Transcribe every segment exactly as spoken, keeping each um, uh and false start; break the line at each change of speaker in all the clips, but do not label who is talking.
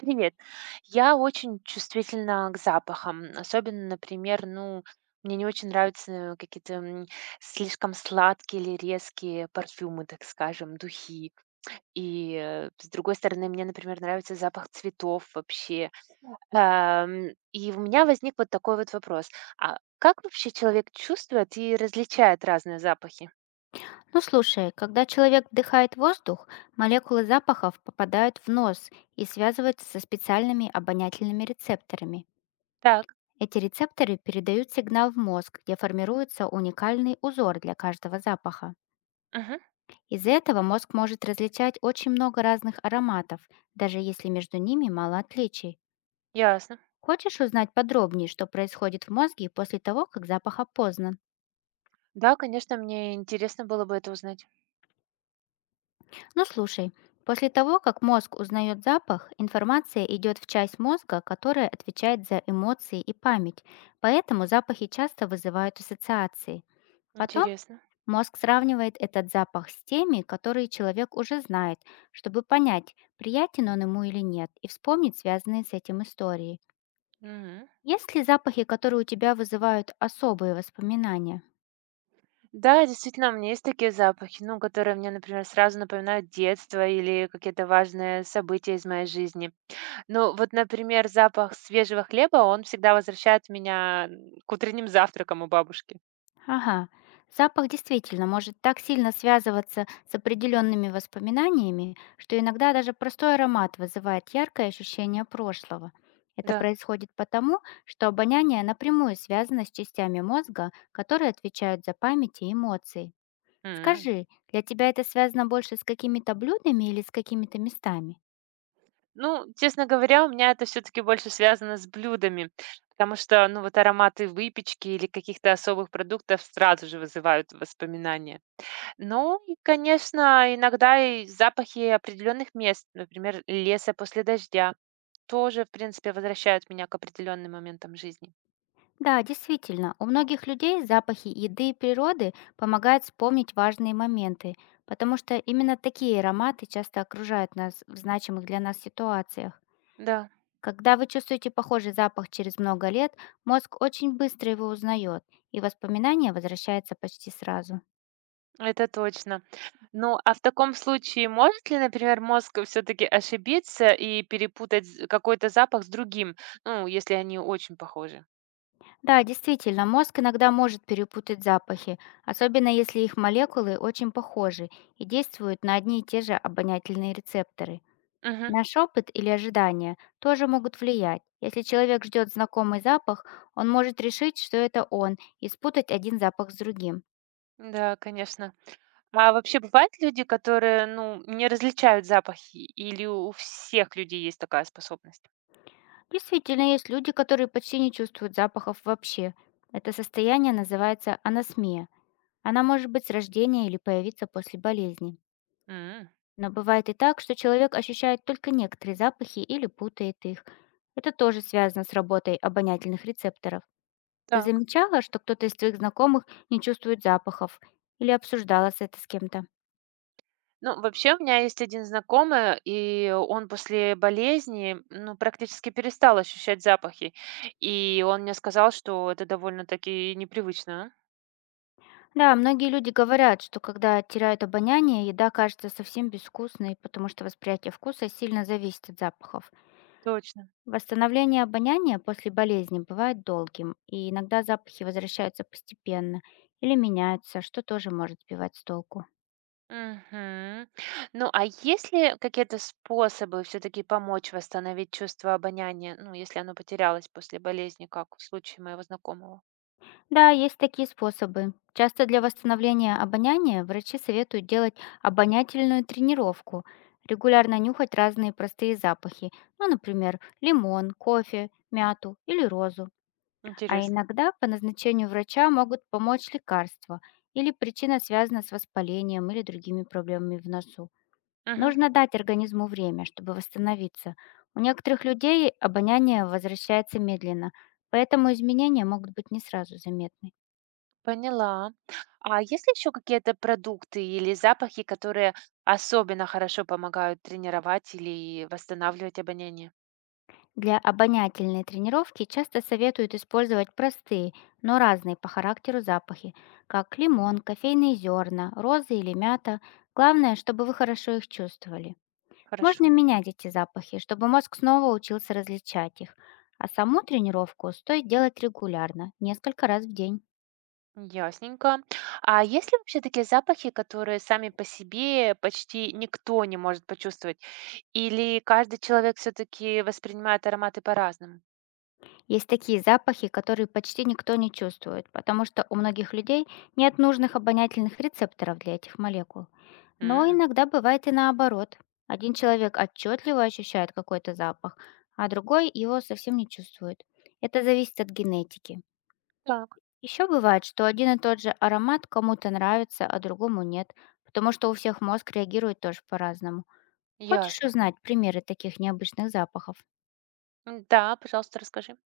Привет. Я очень чувствительна к запахам. Особенно, например, ну, мне не очень нравятся какие-то м, слишком сладкие или резкие парфюмы, так скажем, духи. И э, с другой стороны, мне, например, нравится запах цветов вообще. Ам, И у меня возник вот такой вот вопрос. А как вообще человек чувствует и различает разные запахи?
Ну слушай, когда человек вдыхает воздух, молекулы запахов попадают в нос и связываются со специальными обонятельными рецепторами.
Так,
Эти рецепторы передают сигнал в мозг, где формируется уникальный узор для каждого запаха.
мгм,
Из-за этого мозг может различать очень много разных ароматов, даже если между ними мало отличий.
ясно.
Хочешь узнать подробнее, что происходит в мозге после того, как запах опознан?
Да, конечно, мне интересно было бы это узнать.
Ну слушай, после того, как мозг узнает запах, информация идет в часть мозга, которая отвечает за эмоции и память, поэтому запахи часто вызывают ассоциации. Потом
Интересно.
мозг сравнивает этот запах с теми, которые человек уже знает, чтобы понять, приятен он ему или нет, и вспомнить связанные с этим истории.
Мгм.
Есть ли запахи, которые у тебя вызывают особые воспоминания?
Да, действительно, у меня есть такие запахи, ну, которые мне, например, сразу напоминают детство или какие-то важные события из моей жизни. Ну, вот, например, запах свежего хлеба, он всегда возвращает меня м, к утренним завтракам у бабушки.
Ага. Запах действительно может так сильно связываться с определенными воспоминаниями, что иногда даже простой аромат вызывает яркое ощущение прошлого. Это
Да.
происходит потому, что обоняние напрямую связано с частями мозга, которые отвечают за память и эмоции.
М.
Скажи, для тебя это связано больше с какими-то блюдами или с какими-то местами?
Ну, честно говоря, у меня это все-таки больше связано с блюдами, потому что, ну, вот ароматы выпечки или каких-то особых продуктов сразу же вызывают воспоминания. Ну, и, конечно, иногда и запахи определенных мест, например, леса после дождя. Тоже, в принципе, возвращают меня к определенным моментам жизни.
Да, действительно, у многих людей запахи еды и природы помогают вспомнить важные моменты, потому что именно такие ароматы часто окружают нас в значимых для нас ситуациях.
Да,
Когда вы чувствуете похожий запах через много лет, мозг очень быстро его узнает, и воспоминание возвращается почти сразу.
это точно. Ну, а в таком случае может ли, например, мозг все-таки ошибиться и перепутать з- какой-то запах с другим, ну, если они очень похожи?
Да, действительно, мозг иногда может перепутать запахи, особенно если их молекулы очень похожи и действуют на одни и те же обонятельные рецепторы.
Мгм.
Наш опыт или ожидания тоже могут влиять. Если человек ждет знакомый запах, он может решить, что это он, и спутать один запах с другим.
Да, конечно. А вообще бывают люди, которые, ну, не различают запахи, или у всех людей есть такая способность?
Действительно, есть люди, которые почти не чувствуют запахов вообще. Это состояние называется анасмия. Она может быть с рождения или появиться после болезни.
М,
Но бывает и так, что человек ощущает только некоторые запахи или путает их. Это тоже связано с работой обонятельных рецепторов. Ты
Так.
замечала, что кто-то из твоих знакомых не чувствует запахов? Или обсуждала с это с кем-то?
Ну, вообще, у меня есть один знакомый, и он после болезни, ну, практически перестал ощущать запахи. И он мне сказал, что это довольно-таки непривычно.
Да, многие люди говорят, что когда теряют обоняние, еда кажется совсем безвкусной, потому что восприятие вкуса сильно зависит от запахов.
Точно.
Восстановление обоняния после болезни бывает долгим, и иногда запахи возвращаются постепенно или меняются, что тоже может сбивать с толку.
Мгм. Ну, а есть ли какие-то способы все-таки помочь восстановить чувство обоняния, ну, если оно потерялось после болезни, как в случае моего знакомого?
Да, есть такие способы. Часто для восстановления обоняния врачи советуют делать обонятельную тренировку, регулярно нюхать разные простые запахи, ну, например, лимон, кофе, мяту или розу. А
Интересно.
иногда по назначению врача могут помочь лекарства или причина связана с воспалением или другими проблемами в носу.
Мгм.
Нужно дать организму время, чтобы восстановиться. У некоторых людей обоняние возвращается медленно, поэтому изменения могут быть не сразу заметны.
Поняла. А есть ли еще какие-то продукты или запахи, которые особенно хорошо помогают тренировать или восстанавливать обоняние?
Для обонятельной тренировки часто советуют использовать простые, но разные по характеру запахи, как лимон, кофейные зерна, розы или мята. Главное, чтобы вы хорошо их чувствовали. Можно
Хорошо.
менять эти запахи, чтобы мозг снова учился различать их. А саму тренировку стоит делать регулярно, несколько раз в день.
Ясненько. А есть ли вообще такие запахи, которые сами по себе почти никто не может почувствовать? Или каждый человек все-таки воспринимает ароматы по-разному?
Есть такие запахи, которые почти никто не чувствует, потому что у многих людей нет нужных обонятельных рецепторов для этих молекул. Но
М,
иногда бывает и наоборот. Один человек отчетливо ощущает какой-то запах, а другой его совсем не чувствует. Это зависит от генетики.
Так,
Еще бывает, что один и тот же аромат кому-то нравится, а другому нет, потому что у всех мозг реагирует тоже по-разному. Хочешь
ясно.
узнать примеры таких необычных запахов?
М, Да, пожалуйста, расскажи.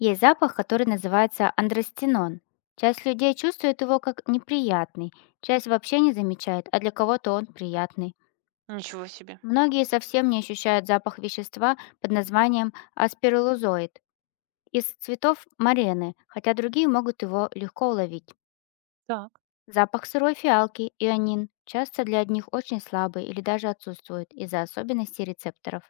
Есть запах, который называется андростенон. Часть людей чувствует его как неприятный, часть вообще не замечает, а для кого-то он приятный.
Ничего себе.
Многие совсем не ощущают запах вещества под названием аспирилозоид из цветов марены, хотя другие могут его легко уловить.
Так.
Запах сырой фиалки, ионин, часто для одних очень слабый или даже отсутствует из-за особенностей рецепторов.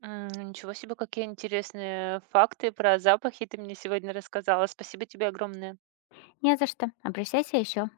М, ну, ничего себе, какие интересные факты про запахи ты мне сегодня рассказала. Спасибо тебе огромное.
Не за что, обращайся еще.